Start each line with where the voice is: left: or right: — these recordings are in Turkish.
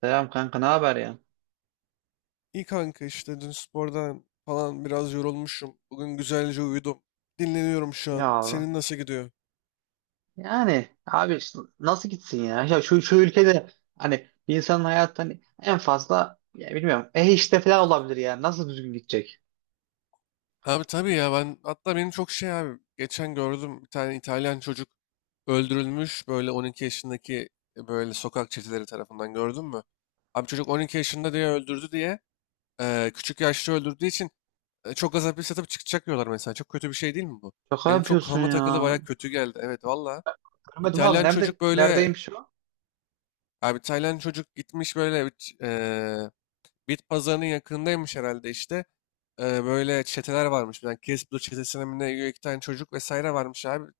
right: Selam kanka, ne haber ya?
left: İyi kanka işte dün spordan falan biraz yorulmuşum. Bugün güzelce uyudum. Dinleniyorum şu
right: Ya
left: an.
right: Allah.
left: Senin nasıl gidiyor?
right: Yani abi işte nasıl gitsin ya? Ya şu ülkede hani bir insanın hayatı hani en fazla ya bilmiyorum işte falan olabilir ya. Nasıl düzgün gidecek?
left: Abi tabii ya, ben hatta benim çok şey abi, geçen gördüm bir tane İtalyan çocuk öldürülmüş, böyle 12 yaşındaki, böyle sokak çeteleri tarafından. Gördün mü? Abi çocuk 12 yaşında diye öldürdü diye, küçük yaşta öldürdüğü için çok az hapis yatıp çıkacak diyorlar mesela. Çok kötü bir şey değil mi bu?
right: Şaka
left: Benim çok
right: yapıyorsun
left: kafama takılı,
right: ya.
left: baya kötü geldi. Evet valla.
right: Görmedim abi,
left: İtalyan
right: nerede
left: çocuk böyle.
right: neredeymiş o?
left: Abi Tayland çocuk gitmiş böyle bit pazarının yakınındaymış herhalde işte. Böyle çeteler varmış. Bir tane Kiss çetesine mi ne üye, iki tane çocuk vesaire varmış abi.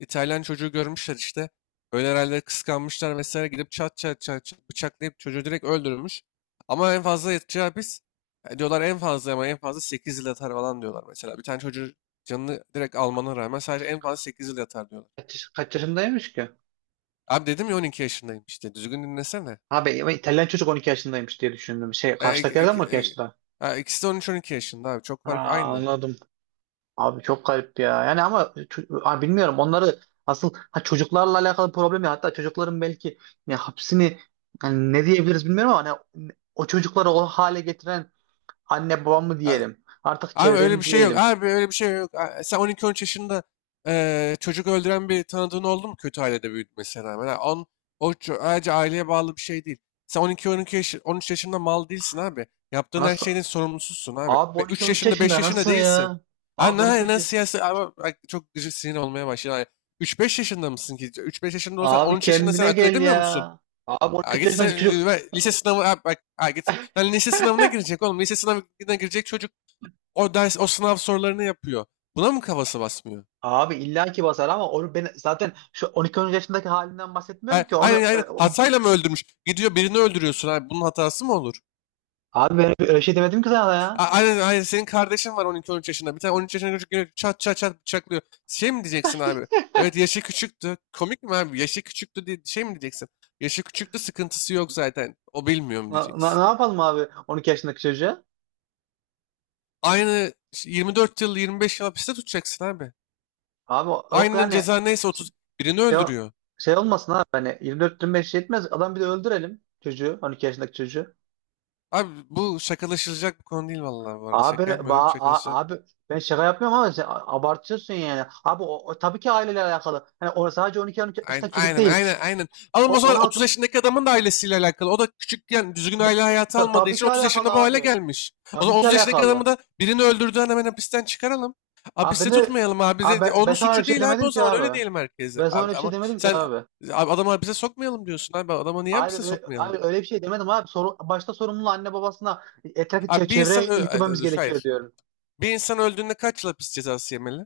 left: İtalyan çocuğu görmüşler işte. Öyle herhalde kıskanmışlar vesaire, gidip çat çat çat çat bıçaklayıp çocuğu direkt öldürmüş. Ama en fazla yatacağı hapis, diyorlar en fazla, ama en fazla 8 yıl yatar falan diyorlar mesela. Bir tane çocuğu canını direkt almana rağmen sadece en fazla 8 yıl yatar diyorlar.
right: Kaç yaşındaymış ki?
left: Abi dedim ya, 12 yaşındayım işte, düzgün dinlesene.
right: Abi İtalyan çocuk 12 yaşındaymış diye düşündüm. Şey,
left: E, ik-
right: karşıdakilerden
left: ik-
right: mi 12
left: ik-
right: yaşında?
left: ha, ikisi de 13-12 yaşında abi. Çok fark
right: Aa,
left: aynı.
right: anladım. Abi çok garip ya. Yani ama abi bilmiyorum onları. Asıl ha, çocuklarla alakalı problem ya. Hatta çocukların belki ne hapsini, yani ne diyebiliriz bilmiyorum ama hani o çocukları o hale getiren anne babam mı
left: Ha,
right: diyelim, artık
left: abi
right: çevre
left: öyle bir
right: mi
left: şey yok.
right: diyelim?
left: Abi öyle bir şey yok. Ha, sen 12-13 yaşında çocuk öldüren bir tanıdığın oldu mu, kötü ailede büyütmesine rağmen? Ayrıca aileye bağlı bir şey değil. Sen on iki on iki yaş, 13 yaşında mal değilsin abi. Yaptığın her
right: Nasıl?
left: şeyin sorumlususun abi.
right: Abi
left: Ve 3
right: 12-13
left: yaşında, 5
right: yaşında
left: yaşında
right: nasıl
left: değilsin.
right: ya?
left: Abi
right: Abi
left: ne
right: 12-13.
left: siyasi ama bak, çok gıcık sinir olmaya başladı. Üç beş yaşında mısın ki? Üç beş yaşında olsan on
right: Abi
left: üç yaşında sen
right: kendine
left: akıl
right: gel
left: edemiyor musun?
right: ya. Abi
left: Ha,
right: 12-13
left: git sen
right: yaşındaki çocuk.
left: lise sınavı, ha, bak, ha, git sen lise sınavına girecek oğlum. Lise sınavına girecek çocuk o ders, o sınav sorularını yapıyor. Buna mı kafası basmıyor?
right: Abi illa ki basar ama onu ben zaten şu 12-13 yaşındaki halinden
left: Ha,
right: bahsetmiyorum ki onu.
left: aynen aynen, hatayla mı öldürmüş? Gidiyor birini öldürüyorsun abi. Bunun hatası mı olur?
right: Abi ben öyle şey demedim ki sana ya.
left: Ha, aynen aynen, senin kardeşin var 12-13 yaşında. Bir tane 13 yaşında çocuk geliyor, çat çat çat bıçaklıyor. Şey mi diyeceksin abi? Evet, yaşı küçüktü. Komik mi abi? Yaşı küçüktü diye şey mi diyeceksin? Yaşı küçüktü, sıkıntısı yok zaten. O, bilmiyorum, diyeceksin.
right: Ne yapalım abi 12 yaşındaki çocuğa?
left: Aynı 24 yıl, 25 yıl hapiste tutacaksın abi.
right: Abi yok
left: Aynen
right: yani,
left: ceza neyse, 30.
right: şey,
left: Birini
right: şey
left: öldürüyor.
right: şey olmasın abi, hani 24-25 yetmez. Adam bir de öldürelim çocuğu, 12 yaşındaki çocuğu.
left: Abi bu şakalaşılacak bir konu değil vallahi, bu arada.
right: Abi,
left: Şaka
right: ba,
left: yapmıyorum.
right: a-
left: Şakalaşılacak.
right: abi ben şaka yapmıyorum ama sen abartıyorsun yani. Abi o tabii ki aileyle alakalı. Hani o sadece on 13
left: Aynen,
right: yaşındaki çocuk
left: aynen,
right: değil.
left: aynen, aynen. Alın,
right: O,
left: o zaman 30
right: 16,
left: yaşındaki adamın da ailesiyle alakalı. O da küçükken düzgün aile hayatı almadığı
right: tabii
left: için
right: ki
left: 30
right: alakalı
left: yaşında bu hale
right: abi.
left: gelmiş. O
right: Tabii
left: zaman
right: ki
left: 30 yaşındaki adamı
right: alakalı.
left: da, birini öldürdüğünden, hemen hapisten çıkaralım.
right: Abi ben
left: Hapiste
right: de
left: tutmayalım abi.
right: abi ben
left: Onun
right: sana öyle
left: suçu
right: bir şey
left: değil abi,
right: demedim
left: o
right: ki
left: zaman öyle
right: abi.
left: diyelim herkese.
right: Ben sana öyle
left: Abi,
right: bir şey
left: ama
right: demedim ki
left: sen,
right: abi.
left: abi, adamı hapise sokmayalım diyorsun abi. Adama niye
right: Hayır,
left: hapise
right: öyle,
left: sokmayalım?
right: hayır öyle bir şey demedim abi. Başta sorumluluğu anne babasına, etrafı
left: Abi bir insan
right: çevreye
left: ay,
right: yüklememiz
left: dur,
right: gerekiyor
left: hayır.
right: diyorum.
left: Bir insan öldüğünde kaç yıl hapis cezası yemeli?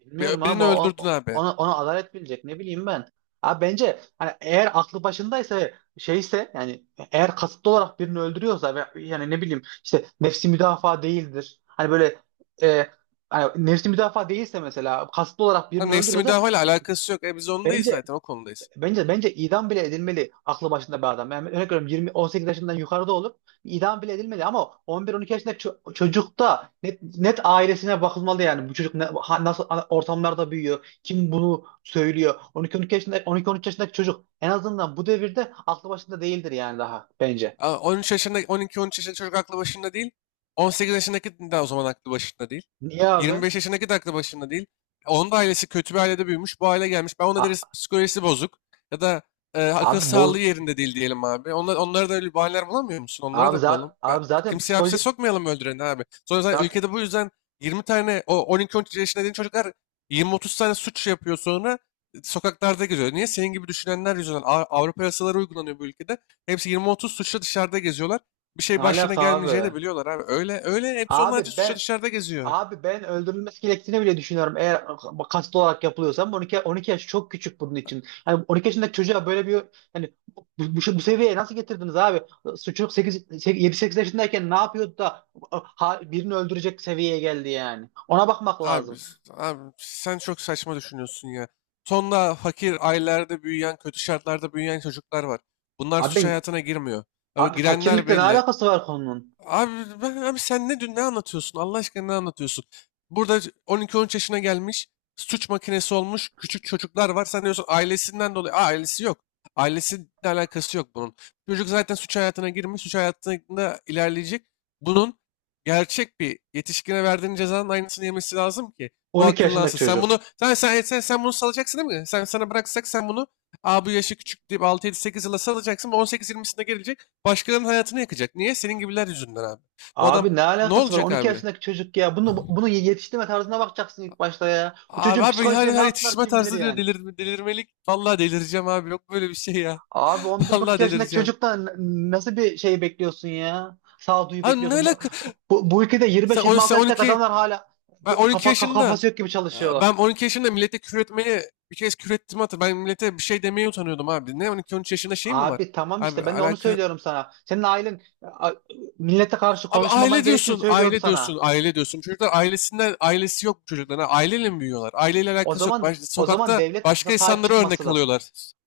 right: Bilmiyorum abi,
left: Birini
right: o,
left: öldürdün
right: o-
left: abi.
right: ona, ona adalet bilecek, ne bileyim ben. Abi bence hani, eğer aklı başındaysa ve şeyse, yani eğer kasıtlı olarak birini öldürüyorsa ve yani ne bileyim işte, nefsi müdafaa değildir. Hani böyle, e, hani nefsi müdafaa değilse, mesela kasıtlı olarak
left: Ha,
right: birini
left: nefsi
right: öldürüyorsa,
left: müdafaa alakası yok. Biz ondayız
right: bence,
left: zaten, o konudayız.
right: bence idam bile edilmeli, aklı başında bir adam. Yani örnek veriyorum, 20 18 yaşından yukarıda olup idam bile edilmeli ama 11-12 yaşındaki çocukta, net ailesine bakılmalı yani. Bu çocuk nasıl ortamlarda büyüyor? Kim bunu söylüyor? 12-13 yaşında 12-13 yaşındaki çocuk en azından bu devirde aklı başında değildir yani, daha bence.
left: Ha, 13 yaşında, 12-13 yaşında çocuk aklı başında değil. 18 yaşındaki de o zaman aklı başında değil.
right: Niye abi?
left: 25 yaşındaki de aklı başında değil. Onun da ailesi kötü bir ailede büyümüş. Bu aile gelmiş. Ben ona deriz
right: A-
left: psikolojisi bozuk. Ya da akıl
right: abi
left: sağlığı yerinde değil diyelim abi. Onlara da öyle bahaneler bulamıyor musun? Onlara
right: abi
left: da
right: zaten
left: bulalım.
right: abi zaten
left: Kimseyi hapse
right: psikoloji
left: sokmayalım öldüreni abi. Sonra zaten
right: zaten,
left: ülkede bu yüzden 20 tane o 12-13 yaşında dediğin çocuklar, 20-30 tane suç yapıyor, sonra sokaklarda geziyor. Niye? Senin gibi düşünenler yüzünden, Avrupa yasaları uygulanıyor bu ülkede. Hepsi 20-30 suçla dışarıda geziyorlar. Bir
right: ne
left: şey başlarına
right: alaka abi?
left: gelmeyeceğini de biliyorlar abi. Öyle öyle hepsi onlarca
right: Abi
left: suçla
right: ben
left: dışarıda geziyor.
right: Abi ben öldürülmesi gerektiğini bile düşünüyorum. Eğer kasıtlı olarak yapılıyorsa 12 yaş çok küçük bunun için. Yani 12 yaşındaki çocuğa böyle bir, hani bu seviyeye nasıl getirdiniz abi? Çocuk 8, 7-8 yaşındayken ne yapıyordu da ha, birini öldürecek seviyeye geldi yani. Ona bakmak
left: Abi,
right: lazım.
left: s- abi sen çok saçma düşünüyorsun ya. Tonla fakir ailelerde büyüyen, kötü şartlarda büyüyen çocuklar var. Bunlar
right: Abi,
left: suç hayatına girmiyor. Ama
right: abi
left: girenler
right: fakirlikle ne
left: belli.
right: alakası var konunun?
left: Abi, abi sen ne anlatıyorsun? Allah aşkına ne anlatıyorsun? Burada 12-13 yaşına gelmiş, suç makinesi olmuş küçük çocuklar var. Sen diyorsun ailesinden dolayı. Aa, ailesi yok. Ailesiyle alakası yok bunun. Çocuk zaten suç hayatına girmiş, suç hayatında ilerleyecek. Bunun gerçek bir yetişkine verdiğin cezanın aynısını yemesi lazım ki bu
right: 12 yaşındaki
left: akıllansın. Sen
right: çocuk.
left: bunu sen sen sen, sen bunu salacaksın, değil mi? Sen sana bıraksak sen bunu. Aa, bu yaşı küçük deyip 6-7-8 yıla salacaksın. 18-20'sinde gelecek. Başkalarının hayatını yakacak. Niye? Senin gibiler yüzünden abi. Bu adam
right: Abi ne
left: ne
right: alakası var?
left: olacak
right: 12
left: abi?
right: yaşındaki çocuk ya. Bunu yetiştirme tarzına bakacaksın ilk başta ya. O
left: Abi,
right: çocuğun
left: abi her,
right: psikolojisine ne
left: her
right: yaptılar
left: yetiştirme
right: kim bilir
left: tarzı diyor,
right: yani.
left: delirmelik. Vallahi delireceğim abi. Yok böyle bir şey ya.
right: Abi 11
left: Vallahi
right: iki yaşındaki
left: delireceğim.
right: çocuktan nasıl bir şey bekliyorsun ya? Sağduyu
left: Abi ne
right: bekliyorsun. Bu,
left: alaka?
right: bu bu ülkede yirmi
left: Sen,
right: beş
left: on-
right: yirmi altı
left: sen
right: yaşındaki
left: 12,
right: adamlar hala
left: ben
right: bir
left: 12
right: kafa
left: yaşında,
right: kafası yok gibi çalışıyorlar.
left: ben 12 yaşında millete küfür etmeye bir kez küfür ettim hatır. Ben millete bir şey demeye utanıyordum abi. Ne 12-13 yaşında şey mi var?
right: Abi tamam
left: Abi
right: işte, ben de onu
left: alaka.
right: söylüyorum sana. Senin ailen millete karşı
left: Abi
right: konuşmaman
left: aile
right: gerektiğini
left: diyorsun,
right: söylüyordu
left: aile diyorsun,
right: sana.
left: aile diyorsun. Çocuklar ailesinden, ailesi yok çocuklarına. Aileyle mi büyüyorlar? Aileyle
right: O
left: alakası yok.
right: zaman o zaman
left: Sokakta
right: devlet
left: başka
right: sahip
left: insanlara
right: çıkması
left: örnek
right: lazım.
left: alıyorlar.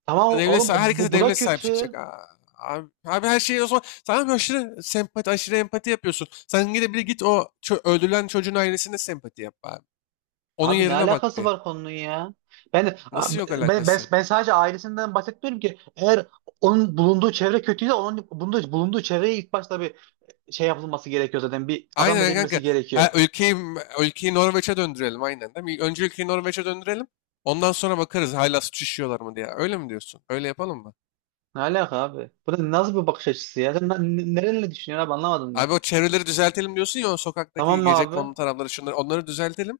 right: Tamam oğlum, bu,
left: Herkese
right: bu da
left: devlet sahip çıkacak.
right: kötü.
left: Aa. Abi her şeyi o zaman tamam, aşırı sempati, aşırı empati yapıyorsun. Sen gide bir git o öldürülen çocuğun ailesine sempati yap abi. Onun
right: Abi ne
left: yerine bak
right: alakası
left: bir.
right: var konunun ya? Ben,
left: Nasıl yok
right: ben, ben,
left: alakası?
right: ben sadece ailesinden bahsetmiyorum ki. Eğer onun bulunduğu çevre kötüyse, onun bulunduğu çevreye ilk başta bir şey yapılması gerekiyor zaten. Bir adam
left: Aynen kanka.
right: edilmesi gerekiyor.
left: Ha, ülkeyi Norveç'e döndürelim aynen, değil mi? Önce ülkeyi Norveç'e döndürelim. Ondan sonra bakarız hala suç işliyorlar mı diye. Öyle mi diyorsun? Öyle yapalım mı?
right: Ne alaka abi? Bu da nasıl bir bakış açısı ya? Sen nerenle düşünüyorsun abi, anlamadım ben.
left: Abi, o çevreleri düzeltelim diyorsun ya, o
right: Tamam
left: sokaktaki
right: mı
left: gece
right: abi?
left: kondu tarafları, şunları onları düzeltelim.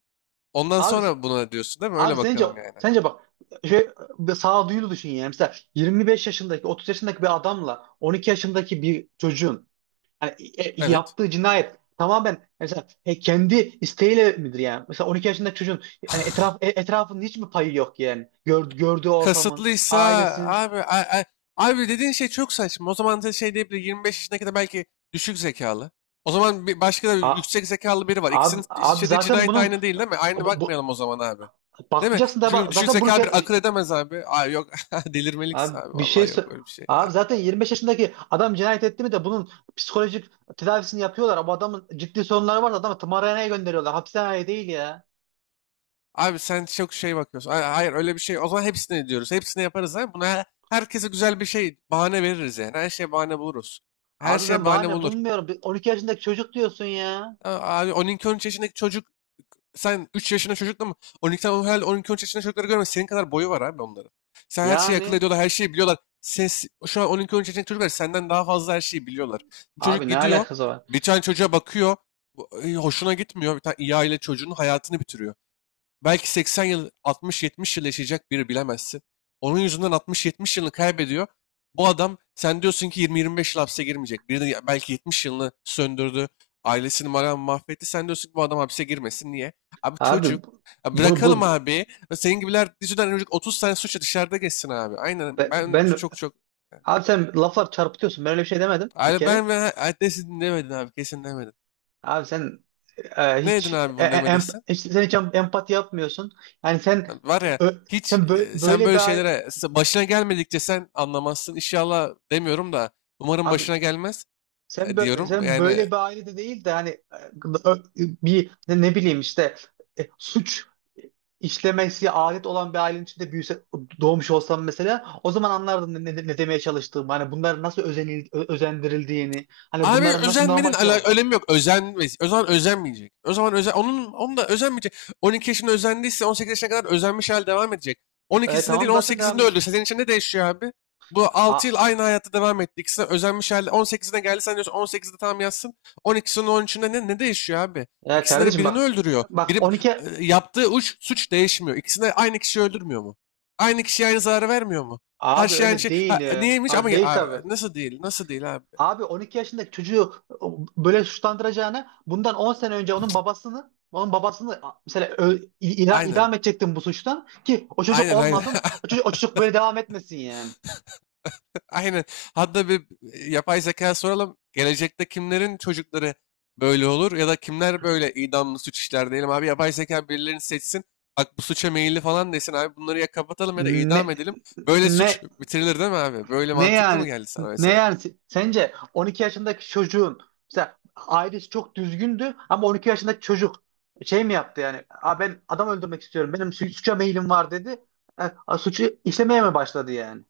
left: Ondan
right: Abi,
left: sonra buna diyorsun, değil mi?
right: abi
left: Öyle
right: sence,
left: bakalım yani.
right: sence bak şey, bir sağduyulu düşün yani. Mesela 25 yaşındaki 30 yaşındaki bir adamla 12 yaşındaki bir çocuğun yani,
left: Evet.
right: yaptığı cinayet tamamen mesela kendi isteğiyle midir yani? Mesela 12 yaşında çocuğun yani etrafının hiç mi payı yok yani? Gördüğü ortamın,
left: Kasıtlıysa,
right: ailesinin.
left: abi a- a- abi dediğin şey çok saçma. O zaman da şey diyebilir, 25 yaşına kadar belki düşük zekalı. O zaman bir başka da
right: A,
left: yüksek zekalı biri var.
right: abi,
left: İkisinin
right: abi
left: işlediği
right: zaten
left: cinayet
right: bunun,
left: aynı değil, değil mi? Aynı
right: bu, bu-
left: bakmayalım o zaman abi. Değil mi?
right: bakmayacaksın da
left: Çünkü
right: bak
left: düşük
right: zaten bunu
left: zekalı bir akıl edemez abi. Abi yok, delirmelik
right: abi
left: abi,
right: bir şey
left: vallahi yok böyle bir şey
right: abi
left: ya.
right: zaten 25 yaşındaki adam cinayet etti mi de bunun psikolojik tedavisini yapıyorlar. Bu adamın ciddi sorunları varsa adamı tımarhaneye gönderiyorlar, hapishaneye değil ya.
left: Abi sen çok şey bakıyorsun. Hayır, öyle bir şey. O zaman hepsini diyoruz. Hepsini yaparız abi. Buna herkese güzel bir şey bahane veririz yani. Her şeye bahane buluruz. Her
right: Abi
left: şeye
right: ben
left: bahane
right: bahane
left: bulur.
right: bulmuyorum. Bir 12 yaşındaki çocuk diyorsun ya.
left: A- Abi on iki on üç yaşındaki çocuk. Sen 3 yaşında çocukla mı? 12 tane herhalde, 12 üç yaşında çocukları görme. Senin kadar boyu var abi onların. Sen her şeyi akıl
right: Yani.
left: ediyorlar, her şeyi biliyorlar. Ses, şu an 12-13 yaşındaki çocuklar senden daha fazla her şeyi biliyorlar. Bu çocuk
right: Abi ne
left: gidiyor,
right: alakası var?
left: bir tane çocuğa bakıyor, hoşuna gitmiyor. Bir tane iyi aile çocuğunun hayatını bitiriyor. Belki 80 yıl, 60-70 yıl yaşayacak biri, bilemezsin. Onun yüzünden 60-70 yılını kaybediyor. Bu adam sen diyorsun ki 20-25 yıl hapse girmeyecek. Biri de belki 70 yılını söndürdü. Ailesini malam mahvetti. Sen diyorsun ki bu adam hapse girmesin. Niye? Abi
right: Abi
left: çocuk.
right: bu-
left: Ya
right: bunu bunu
left: bırakalım abi. Senin gibiler yüzünden önce 30 sene suçla dışarıda geçsin abi. Aynen.
right: be-
left: Ben
right: ben
left: çok çok. Evet.
right: abi sen laflar çarpıtıyorsun. Ben öyle bir şey demedim bir
left: Abi
right: kere.
left: ben ve adresini demedin abi. Kesin demedin.
right: Abi sen
left: Ne
right: hiç,
left: dedin abi bunu demediysen?
right: hiç sen empati yapmıyorsun. Yani sen
left: Var ya,
right: ö- sen
left: hiç
right: bö-
left: sen
right: böyle
left: böyle
right: bir
left: şeylere başına gelmedikçe sen anlamazsın. İnşallah demiyorum da, umarım
right: abi.
left: başına gelmez,
right: Sen bö-
left: diyorum.
right: sen
left: Yani.
right: böyle bir ailede değil de hani, bir, ne bileyim işte, suç işlemesi adet olan bir ailenin içinde büyüse, doğmuş olsam mesela o zaman anlardın ne demeye çalıştığımı, hani bunların nasıl özendirildiğini, hani
left: Abi
right: bunların nasıl normal
left: özenmenin
right: bir şey oldu.
left: önemi yok. O zaman özenmeyecek. O zaman onun da özenmeyecek. 12 yaşında özendiyse 18 yaşına kadar özenmiş hal devam edecek. On ikisinde değil
right: Tamam zaten devam
left: 18'inde
right: edecek.
left: öldürse senin için ne değişiyor abi? Bu 6 yıl
right: Ha,
left: aynı hayata devam etti. İkisi de özenmiş halde 18'ine geldi, sen diyorsun 18'de tam yatsın. 12'sinin 13'ünde ne değişiyor abi?
right: ya
left: İkisinde de
right: kardeşim
left: birini
right: bak
left: öldürüyor.
right: bak,
left: Biri
right: 12.
left: yaptığı suç değişmiyor. İkisinde aynı kişi öldürmüyor mu? Aynı kişiye aynı zararı vermiyor mu? Her
right: Abi
left: şey aynı
right: öyle
left: şey.
right: değil
left: Ha,
right: ya.
left: neymiş
right: Ha,
left: ama
right: değil tabii.
left: nasıl değil? Nasıl değil abi?
right: Abi 12 yaşındaki çocuğu böyle suçlandıracağına, bundan 10 sene önce onun babasını, onun babasını mesela
left: Aynen.
right: idam edecektin bu suçtan, ki o çocuk
left: Aynen, aynen.
right: olmasın, o çocuk, o çocuk böyle devam etmesin yani.
left: Aynen. Hatta bir yapay zeka soralım. Gelecekte kimlerin çocukları böyle olur ya da kimler böyle idamlı suç işler diyelim abi. Yapay zeka birilerini seçsin. Bak, bu suça meyilli falan desin abi. Bunları ya kapatalım, ya da
right: Ne
left: idam edelim. Böyle
right: ne
left: suç bitirilir, değil mi abi? Böyle
right: ne
left: mantıklı
right: yani
left: mı geldi sana
right: ne yani,
left: mesela?
right: Sence 12 yaşındaki çocuğun mesela ailesi çok düzgündü ama 12 yaşındaki çocuk şey mi yaptı yani? Aa, ben adam öldürmek istiyorum, benim suça meyilim var dedi. Suçu işlemeye mi başladı yani?